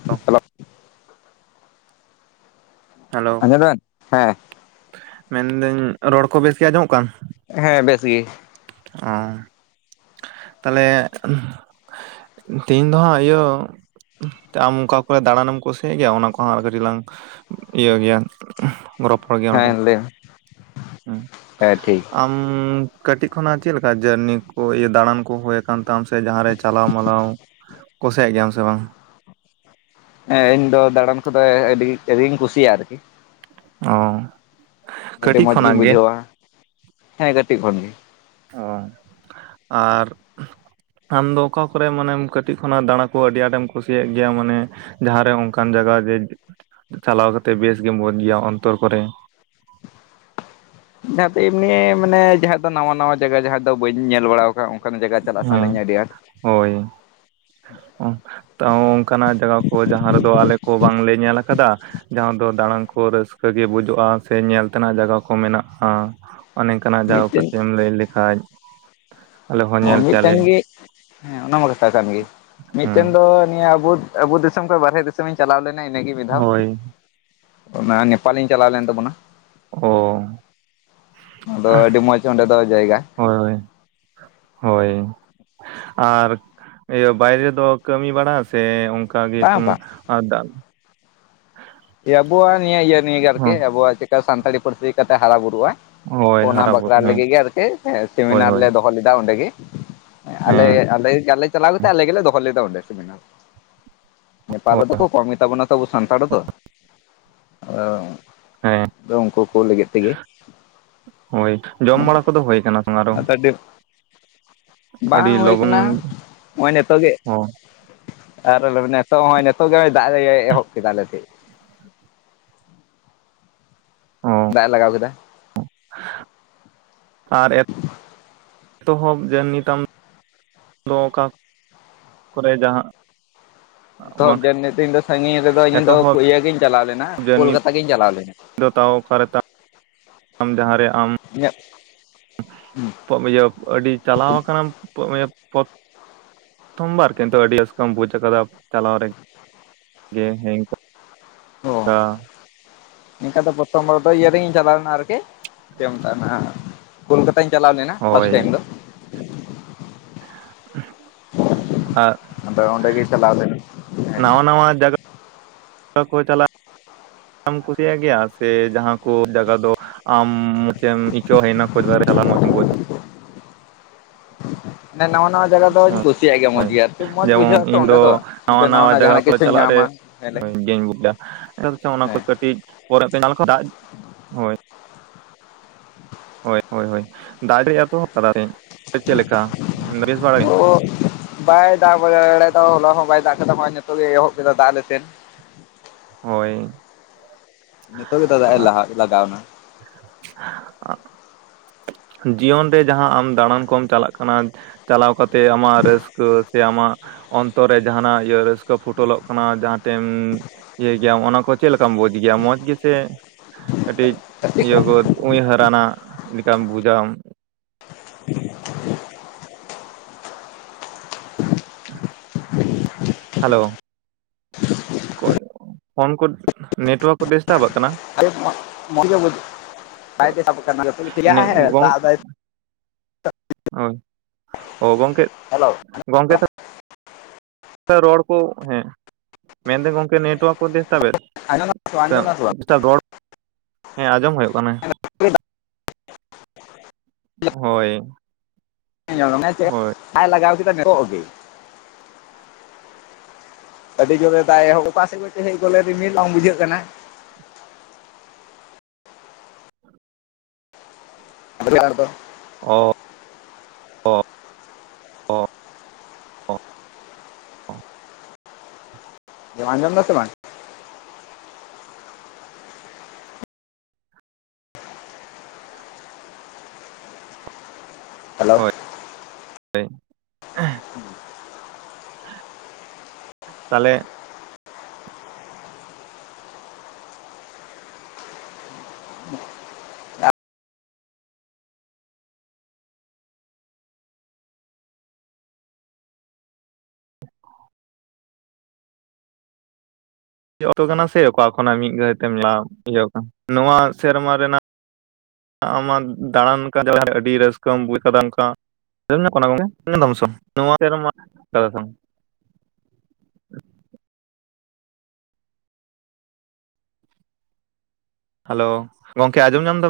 [unintelligible] Hello hello. [unintelligible] ᱦᱮᱸ᱾ ᱢᱮᱱ ᱫᱟᱹᱧ ᱨᱚᱲ ᱠᱚ ᱵᱮᱥ ᱜᱮ ᱟᱸᱡᱚᱢ ᱚᱜ ᱠᱟᱱ? ᱦᱮᱸ ᱵᱮᱥ ᱜᱮ ᱾ ᱚᱻ ᱛᱟᱦᱞᱮ ᱛᱮᱦᱮᱧ ᱫᱚ ᱦᱟᱸᱜ ᱤᱭᱟᱹ ᱟᱢ ᱚᱠᱟ ᱠᱚᱨᱮ ᱫᱟᱲᱟᱱ ᱮᱢ ᱠᱩᱥᱤᱭᱟᱜ ᱜᱮᱭᱟ ᱚᱱᱟ ᱠᱚᱦᱚᱸ ᱟᱨ ᱠᱟᱹᱴᱤᱡ ᱞᱟᱝ, ᱤᱭᱟᱹ ᱜᱮᱭᱟ, [unintelligible] ᱜᱮᱭᱟ ᱚᱱᱟ ᱠᱚ ᱦᱮᱸ ᱞᱟᱹᱭ ᱢᱮ ᱦᱮᱸ ᱴᱷᱤᱠ [unintelligible] ᱟᱢ ᱠᱟᱹᱴᱤᱡ ᱠᱷᱚᱱ ᱟᱜ ᱪᱮᱫ ᱞᱮᱠᱟ ᱡᱟᱹᱨᱱᱤ ᱠᱚ ᱫᱟᱲᱟᱱ ᱠᱚ ᱦᱳᱭ, ᱠᱟᱱ ᱛᱟᱢ ᱥᱮ ᱡᱟᱦᱟ ᱨᱮ ᱪᱟᱞᱟᱣ ᱢᱟᱞᱟᱣ ᱠᱩᱥᱤᱭᱟᱜ ᱜᱮᱭᱟᱢ ᱥᱮ ᱵᱟᱝ? ᱦᱮᱸ ᱤᱧ ᱫᱚ ᱫᱟᱲᱟᱱ ᱠᱚᱫᱚ ᱟᱹᱰᱤ ᱟᱹᱰᱤᱧ ᱠᱩᱥᱤᱭᱟᱜ ᱟᱨᱠᱤ ᱾ ᱚ, ᱟᱹᱰᱤ ᱠᱟᱹᱴᱤᱡ ᱢᱚᱸᱡᱽ ᱜᱤᱧ ᱠᱷᱚᱱᱟᱜ ᱜᱮ ᱵᱩᱡᱷᱟᱹᱣᱟ ᱦᱮᱸ ᱠᱟᱹᱴᱤᱡ ᱠᱷᱚᱱ ᱜᱮ ᱾ ᱚ ᱟᱨ ᱟᱢᱫᱚ ᱚᱠᱟ ᱠᱚᱨᱮ ᱢᱟᱱᱮᱢ ᱠᱟᱹᱴᱤᱡ ᱠᱷᱚᱱᱟᱜ ᱫᱟᱲᱟ ᱠᱚ ᱟᱹᱰᱤ ᱟᱸᱴ ᱮᱢ ᱠᱩᱥᱤᱭᱟᱜ ᱜᱮᱭᱟ ᱢᱟᱱᱮ, ᱡᱟᱦᱟ ᱨᱮ ᱚᱱᱠᱟᱱ ᱡᱟᱭᱜᱟ ᱡᱮ ᱪᱟᱞᱟᱣ ᱠᱟᱛᱮᱜ ᱵᱮᱥ ᱜᱮᱢ [unintelligible] ᱚᱱᱛᱚᱨ ᱠᱚᱨᱮ ᱾ [inaudible] ᱡᱟᱦᱟ ᱛᱮ ᱮᱢᱱᱤ ᱢᱟᱱᱮ ᱡᱟᱦᱟ ᱫᱚ ᱱᱟᱣᱟ ᱱᱟᱣᱟ ᱡᱟᱭᱜᱟ ᱡᱟᱦᱟ ᱫᱚ ᱵᱟᱹᱧ ᱧᱮᱞ ᱵᱟᱲᱟ ᱟᱠᱟᱫᱟ ᱾ ᱚᱱᱠᱟ ᱱᱟᱸᱜ ᱡᱟᱭᱜᱟ ᱪᱟᱞᱟᱜ ᱦᱮᱸ ᱥᱟᱱᱟᱧᱟ ᱟᱹᱰᱤ ᱟᱸᱴ ᱾ ᱦᱳᱭ ᱾ ᱚ ᱛᱟᱹᱣ ᱚᱱᱠᱟ ᱱᱟᱸᱜ ᱡᱟᱭᱜᱟ ᱠᱚ ᱡᱟᱦᱟ ᱨᱮᱫᱚ ᱟᱞᱮ ᱠᱚ ᱵᱟᱝ ᱞᱮ ᱧᱮᱞ ᱟᱠᱟᱫᱟ ᱡᱟᱦᱟ ᱫᱚ ᱫᱟᱲᱟᱱ ᱠᱚ ᱨᱟᱹᱥᱠᱟᱹ ᱜᱮ ᱵᱩᱡᱩᱜᱼᱟ ᱥᱮ ᱧᱮᱞ ᱛᱮ ᱱᱟᱸᱜ ᱡᱟᱭᱜᱟ ᱠᱚ ᱢᱮᱱᱟᱜᱼᱟ, [unintelligible] ᱠᱟᱱᱟᱜ ᱡᱟᱭᱜᱟ ᱠᱚ ᱢᱤᱫᱴᱮᱱ ᱠᱟᱹᱴᱤᱡ ᱮᱢ ᱞᱟᱹᱭ ᱞᱮᱠᱷᱟᱡ, ᱟᱞᱮ ᱦᱚᱸ ᱚ ᱧᱮᱞ ᱢᱤᱫ ᱠᱮᱭᱟᱞᱮ ᱴᱟᱝ ᱜᱮ ᱦᱮᱸ ᱚᱱᱟ ᱢᱟ ᱠᱟᱛᱷᱟ ᱠᱟᱱ ᱜᱮ ᱢᱤᱫ ᱦᱮᱸ ᱴᱮᱱ ᱫᱚ ᱱᱤᱭᱟᱹ ᱟᱵᱚ, ᱟᱵᱚ ᱫᱤᱥᱚᱢ ᱠᱷᱚᱱ ᱵᱟᱨᱦᱮ ᱫᱤᱥᱚᱢ ᱤᱧ ᱪᱟᱞᱟᱣ ᱞᱮᱱᱟ ᱤᱱᱟᱹᱜᱮ ᱢᱤᱜ ᱫᱷᱟᱣ, ᱦᱳᱭ ᱚᱱᱟ ᱱᱮᱯᱟᱞ ᱤᱧ ᱪᱟᱞᱟᱣ ᱞᱮᱱ ᱛᱟᱵᱚ ᱱᱟ ᱾ ᱚ ᱟᱫᱚ ᱟᱹᱰᱤ ᱢᱚᱸᱡᱽ ᱚᱸᱰᱮ ᱫᱚ ᱡᱟᱭᱜᱟ ᱦᱳᱭ ᱾ ᱦᱳᱭ ᱟᱨ ᱤᱭᱟᱹ ᱵᱟᱭᱨᱮ ᱫᱚ ᱠᱟᱹᱢᱤ ᱵᱟᱲᱟ ᱥᱮ? ᱤᱱᱠᱟᱹ ᱜᱮ ᱵᱟᱝ ᱵᱟᱝ [unintelligible] ᱾ [unintelligible] ᱟᱵᱚᱣᱟᱜ ᱱᱤᱭᱟᱹᱤᱭᱟᱹ ᱱᱤᱭᱮ ᱜᱮ ᱟᱨᱠᱤ ᱦᱚᱸ ᱟᱵᱚᱣᱟᱜ ᱪᱮᱠᱟ ᱥᱟᱱᱛᱟᱲᱤ ᱯᱟᱹᱨᱥᱤ ᱪᱮᱫ ᱞᱮᱠᱟ ᱛᱮ ᱦᱟᱨᱟ ᱵᱩᱨᱩᱜᱼᱟ ᱦᱳᱭ ᱾ ᱚᱱᱟ ᱦᱟᱨᱟ ᱵᱟᱠᱷᱨᱟ ᱵᱩᱨᱩ ᱦᱮᱸ ᱞᱟᱹᱜᱤᱫ ᱜᱮ ᱟᱨᱠᱤ ᱦᱳᱭ ᱥᱮᱢᱤᱱᱟᱨ ᱦᱳᱭ ᱞᱮ ᱫᱚᱦᱚ ᱞᱮᱫᱟ ᱚᱸᱰᱮ ᱜᱮ ᱟᱞᱮ ᱦᱮᱸ [unintelligible] ᱟᱞᱮ ᱪᱟᱞᱟᱣ ᱠᱟᱛᱮ ᱜᱮ ᱟᱞᱮ ᱜᱮ ᱞᱮ ᱫᱚᱦᱚ ᱞᱮᱫᱟ ᱚᱸᱰᱮ ᱥᱤᱢᱤ ᱱᱟᱨ ᱱᱮᱯᱟᱞ ᱦᱳᱭ ᱨᱮᱫᱚ ᱠᱚ ᱠᱚᱢ ᱜᱮᱛᱟ ᱵᱚᱱᱟ ᱛᱚ ᱟᱵᱚ ᱥᱟᱱᱛᱟᱲ ᱫᱚ ᱾ ᱚ ᱦᱮᱸ ᱟᱫᱚ ᱩᱱᱠᱩ ᱠᱚ ᱞᱟᱹᱜᱤᱫ ᱛᱤᱜᱤ ᱾ [inaudible] ᱦᱳᱭ ᱡᱚᱢ ᱵᱟᱲᱟ ᱠᱚᱫᱚ ᱦᱳᱭ ᱠᱟᱱᱟ ᱥᱮ [inaudible] ᱟᱨᱚ, ᱟᱫᱚ ᱟᱹᱰᱤ ᱟᱹᱰᱤ ᱵᱟᱝ ᱦᱳᱭ ᱞᱚᱜᱚᱱ ᱠᱟᱱᱟ, ᱱᱚᱜ-ᱚᱭ ᱱᱤᱛᱳᱜ ᱜᱮ ᱦᱚᱸ ᱟᱨ ᱱᱤᱛᱚᱜ ᱦᱚᱸᱜ-ᱚᱭ ᱱᱤᱛᱚᱜ ᱜᱮ ᱱᱚᱜ ᱫᱟᱜ [inaudible] ᱮᱦᱚᱵ ᱠᱮᱫᱟ ᱟᱞᱮ ᱥᱮᱫ ᱾ [inaudible] ᱦᱚᱸ ᱫᱟᱜ ᱮ ᱞᱟᱜᱟᱣ ᱠᱮᱫᱟ ᱾ ᱟᱨ ᱛᱚᱦᱚᱵ ᱡᱟᱨᱱᱤ ᱛᱟᱢ ᱫᱚ ᱚᱠᱟ ᱠᱚᱨᱮ ᱡᱟᱦᱟᱸ ᱵᱟᱝ ᱮᱛᱚᱦᱚᱵ ᱡᱟᱨᱱᱤ ᱛᱤᱧ ᱫᱚ ᱥᱟᱺᱜᱤᱧ ᱨᱮᱫᱚ ᱤᱧ ᱫᱚ ᱮᱛᱚᱦᱚᱵ [inaudible] ᱤᱭᱟᱹ ᱜᱤᱧ ᱪᱟᱞᱟᱣ ᱞᱮᱱᱟ ᱡᱟᱹᱨᱱᱤ ᱠᱳᱞᱠᱟᱛᱟ ᱜᱤᱧ ᱪᱟᱞᱟᱣ ᱞᱮᱱᱟ ᱾ ᱫᱚ ᱛᱟᱣ ᱚᱠᱟ ᱨᱮ ᱛᱟ ᱟᱢ ᱡᱟᱦᱟᱸᱨᱮ ᱟᱢ ᱤᱧᱟᱹᱜ [inaudible] ᱤᱭᱟᱹ ᱟᱹᱰᱤ ᱪᱟᱞᱟᱣ ᱟᱠᱟᱱᱟᱢ [inaudible] ᱯᱚᱛ [inaudible] ᱵᱟᱨ ᱠᱤᱱᱛᱩ ᱟᱹᱰᱤ ᱨᱟᱹᱥᱠᱟᱹᱢ ᱵᱩᱡ ᱠᱟᱫᱟ ᱪᱟᱞᱟᱣ ᱨᱮᱜᱮ ᱾ ᱦᱮᱸ ᱚ ᱱᱤᱝᱠᱟᱹ ᱫᱚ ᱯᱚᱨᱛᱷᱚᱢ [unintelligible] ᱫᱚ ᱤᱭᱟᱹ ᱨᱮᱜᱤᱧ ᱪᱟᱞᱟᱣ ᱞᱮᱱᱟ ᱟᱨᱠᱤ᱾ ᱪᱮ ᱢᱮᱛᱟ ᱦᱟᱸᱜ ᱾ ᱠᱳᱞᱠᱟᱛᱟᱧ ᱪᱟᱞᱟᱣ ᱞᱮᱱᱟ ᱯᱷᱟᱥᱴ ᱦᱳᱭ ᱴᱟᱭᱤᱢ ᱫᱚ᱾ ᱟᱨ ᱟᱫᱚ ᱚᱸᱰᱮ ᱜᱮ ᱪᱟᱞᱟᱣ ᱞᱮᱱᱟ᱾ ᱱᱟᱣᱟ, ᱱᱟᱣᱟ ᱡᱟᱜᱟᱼᱼ [inaudible] ᱠᱚ ᱪᱟᱞᱟᱜ ᱮᱢ ᱠᱩᱥᱤᱭᱟᱜ ᱜᱮᱭᱟ ᱾ᱥᱮ ᱡᱟᱦᱟᱸ ᱠᱚ ᱡᱟᱜᱟ ᱫᱚᱼᱼ ᱟᱢ ᱪᱮᱜ ᱮᱢ ᱤᱠᱟᱹᱣ [inaudible] ᱢᱚᱹᱡᱽ ᱮᱢ ᱵᱩᱡ [inaudible] [unintelligible] ᱱᱟᱣᱟ, ᱱᱟᱣᱟᱼᱼ ᱡᱟᱜᱟ ᱫᱚᱧ ᱦᱳᱭ ᱠᱩᱥᱤᱭᱟᱜ ᱜᱮᱭᱟ ᱢᱚᱸᱡᱽ ᱦᱳᱭ ᱜᱮ ᱾ ᱟᱨᱠᱤ ᱢᱚᱸᱡᱽ ᱡᱮᱢᱚᱱ ᱵᱩᱡᱷᱟᱹᱜ ᱟᱛᱚ ᱤᱧ ᱚᱸᱰᱮ ᱫᱚ ᱱᱟᱣᱟ ᱢᱤᱫᱴᱮᱡ ᱱᱟᱣᱟ ᱱᱟᱣᱟᱱᱟ ᱡᱟᱭᱜᱟ ᱡᱟᱦᱟᱱᱟᱜ ᱠᱚᱨᱮ ᱠᱤᱪᱷᱩᱧ ᱪᱟᱞᱟᱜ ᱨᱮ ᱧᱟᱢᱟ᱾ ᱦᱮᱸᱞᱮ ᱦᱳᱭ [inaudible] ᱵᱩᱡ ᱫᱟ [inaudible] ᱚᱱᱟ ᱠᱚ ᱦᱮᱸ ᱠᱟᱹᱴᱤᱡ ᱯᱚᱨᱮ ᱛᱤᱧ [inaudible] [inaudible] ᱦᱳᱭ᱾ ᱦᱳᱭ, ᱦᱳᱭ, ᱦᱳᱭ ᱫᱟᱜ ᱮᱛᱚᱦᱚᱵ ᱠᱟᱫᱟ ᱛᱮᱦᱮᱧ ᱾ᱥᱮ ᱪᱮᱫ ᱞᱮᱠᱟ ᱵᱮᱥ ᱵᱟᱲᱟ ᱜᱮ? [inaudible] ᱵᱟᱭ ᱫᱟᱜ ᱵᱟᱲᱟ [inaudible] ᱛᱟ ᱦᱚᱞᱟ ᱦᱚᱸ ᱵᱟᱭ ᱫᱟᱜ ᱠᱟᱫᱟ᱾ ᱱᱤᱛᱚᱜ ᱮᱦᱚᱵ ᱠᱮᱫᱟ ᱫᱟᱜ ᱟᱞᱮ ᱥᱮᱫ᱾ ᱦᱳᱭ᱾ ᱱᱤᱛᱚᱜ ᱜᱮ ᱛᱚ ᱫᱟᱜ ᱮ ᱞᱟᱦᱟᱜ [unintelligible] ᱞᱟᱜᱟᱣ ᱱᱟ᱾ [inaudible] ᱡᱤᱭᱚᱱ ᱨᱮ ᱡᱟᱦᱟᱸ ᱟᱢ ᱫᱟᱬᱟᱱ ᱠᱚᱢ ᱪᱟᱞᱟᱜ ᱠᱟᱱᱟ ᱾ ᱪᱟᱞᱟᱣ ᱠᱟ ᱛᱮ ᱟᱢᱟᱜ ᱨᱟᱹᱥᱠᱟᱹ, ᱥᱮ ᱟᱢᱟᱜ ᱚᱱᱛᱚᱨ ᱨᱮ ᱡᱟᱦᱟᱱᱟᱜ ᱤᱭᱟᱹ [unintelligible] ᱛᱚ ᱯᱷᱩᱴᱚᱞᱚᱜ ᱠᱟᱱᱟ᱾ ᱡᱟᱦᱟᱸ ᱛᱮᱢ ᱤᱭᱟᱹᱭ ᱜᱮᱭᱟᱢ ᱚᱱᱟ ᱠᱚ᱾ ᱪᱮᱜ ᱞᱮᱠᱟᱢ ᱵᱩᱡᱽ ᱜᱮᱭᱟ? ᱢᱚᱡᱽ ᱜᱮᱥᱮ ᱠᱟᱹᱴᱤᱡ ᱤᱭᱟᱹ ᱠᱚᱼᱼ ᱩᱭᱦᱟᱹᱨ ᱟᱱᱟᱜ ᱞᱮᱠᱟᱢ ᱵᱩᱡ ᱟᱢ᱾ ᱦᱟᱞᱳ᱾ ᱚᱠᱚᱭ [inaudible] ᱯᱷᱳᱱ ᱠᱚ ᱱᱮᱴᱣᱟᱨᱠ ᱠᱚ ᱰᱤᱥᱴᱟᱵᱟᱜ ᱠᱟᱱᱟ᱾ ᱱᱮ [unintelligible] ᱦᱚᱭ, ᱚ ᱜᱚᱝᱠᱮ᱾ ᱦᱮᱞᱚ ᱜᱚᱝᱠᱮ [inaudible] ᱨᱚᱲ ᱠᱚ ᱦᱮᱸ, ᱢᱮᱱᱫᱟ ᱜᱚᱝᱠᱮ ᱱᱮᱴᱚᱣᱟᱨᱠ ᱠᱚ ᱰᱤᱥᱴᱟᱵ ᱟᱸᱡᱚᱢ ᱫᱟᱢ ᱥᱮ ᱵᱟᱝ ᱴᱟᱵ [unintelligible] ᱨᱚᱲ, ᱦᱮᱸ ᱟᱸᱡᱚᱢ ᱦᱳᱭᱳᱜ ᱠᱟᱱᱟ᱾ ᱦᱚᱭ᱾ [inaudible] ᱞᱟᱜᱟᱣ ᱠᱮᱫᱟ ᱱᱤᱛᱚᱜ ᱜᱮ᱾ ᱟᱹᱰᱤ ᱡᱳᱨᱮ ᱫᱟᱜ ᱮᱦᱚᱵ ᱠᱟᱜ-ᱟ᱾ [inaudible] ᱨᱤᱢᱤᱞ ᱵᱟᱝ ᱵᱩᱡᱷᱟᱹᱜ ᱠᱟᱱᱟ᱾ [inaudible] ᱫᱚ᱾ ᱚ ᱚ ᱚ ᱟᱸᱡᱚᱢ ᱫᱟ ᱥᱮ ᱵᱟᱝ? ᱦᱮᱞᱳ ᱦᱚᱭ [inaudible] ᱦᱮᱸ᱾ ᱛᱟᱞᱮᱼᱼ [unintelligible] ᱠᱟᱱᱟ᱾ ᱥᱮ ᱚᱠᱟ ᱠᱷᱚᱱᱟᱜ ᱢᱤᱫ ᱜᱷᱟᱹᱲᱤᱡ ᱛᱮᱢ ᱞᱟᱵᱷ [unintelligible] ᱤᱭᱟᱹ ᱟᱠᱟᱱᱟ᱾ ᱱᱚᱣᱟ ᱥᱮᱨᱢᱟ ᱨᱮᱱᱟᱜᱼᱼ ᱟᱢᱟᱜ ᱫᱟᱬᱟᱱ [unintelligible] ᱟᱹᱰᱤ ᱨᱟᱹᱥᱠᱟᱹᱢ ᱵᱩᱡ ᱠᱟᱫᱟ ᱚᱱᱠᱟ᱾ ᱟᱸᱡᱚᱢᱚᱜ ᱠᱟᱱᱟ ᱜᱚᱝᱠᱮ ᱾ᱟᱸᱡᱚᱢ ᱫᱟᱢ ᱥᱮ [unintelligible] ᱠᱟᱱᱟ ᱾ ᱦᱮᱞᱳ ᱜᱚᱝᱠᱮ ᱟᱸᱡᱚᱢ ᱧᱟᱢ ᱫᱟᱵᱮᱱ?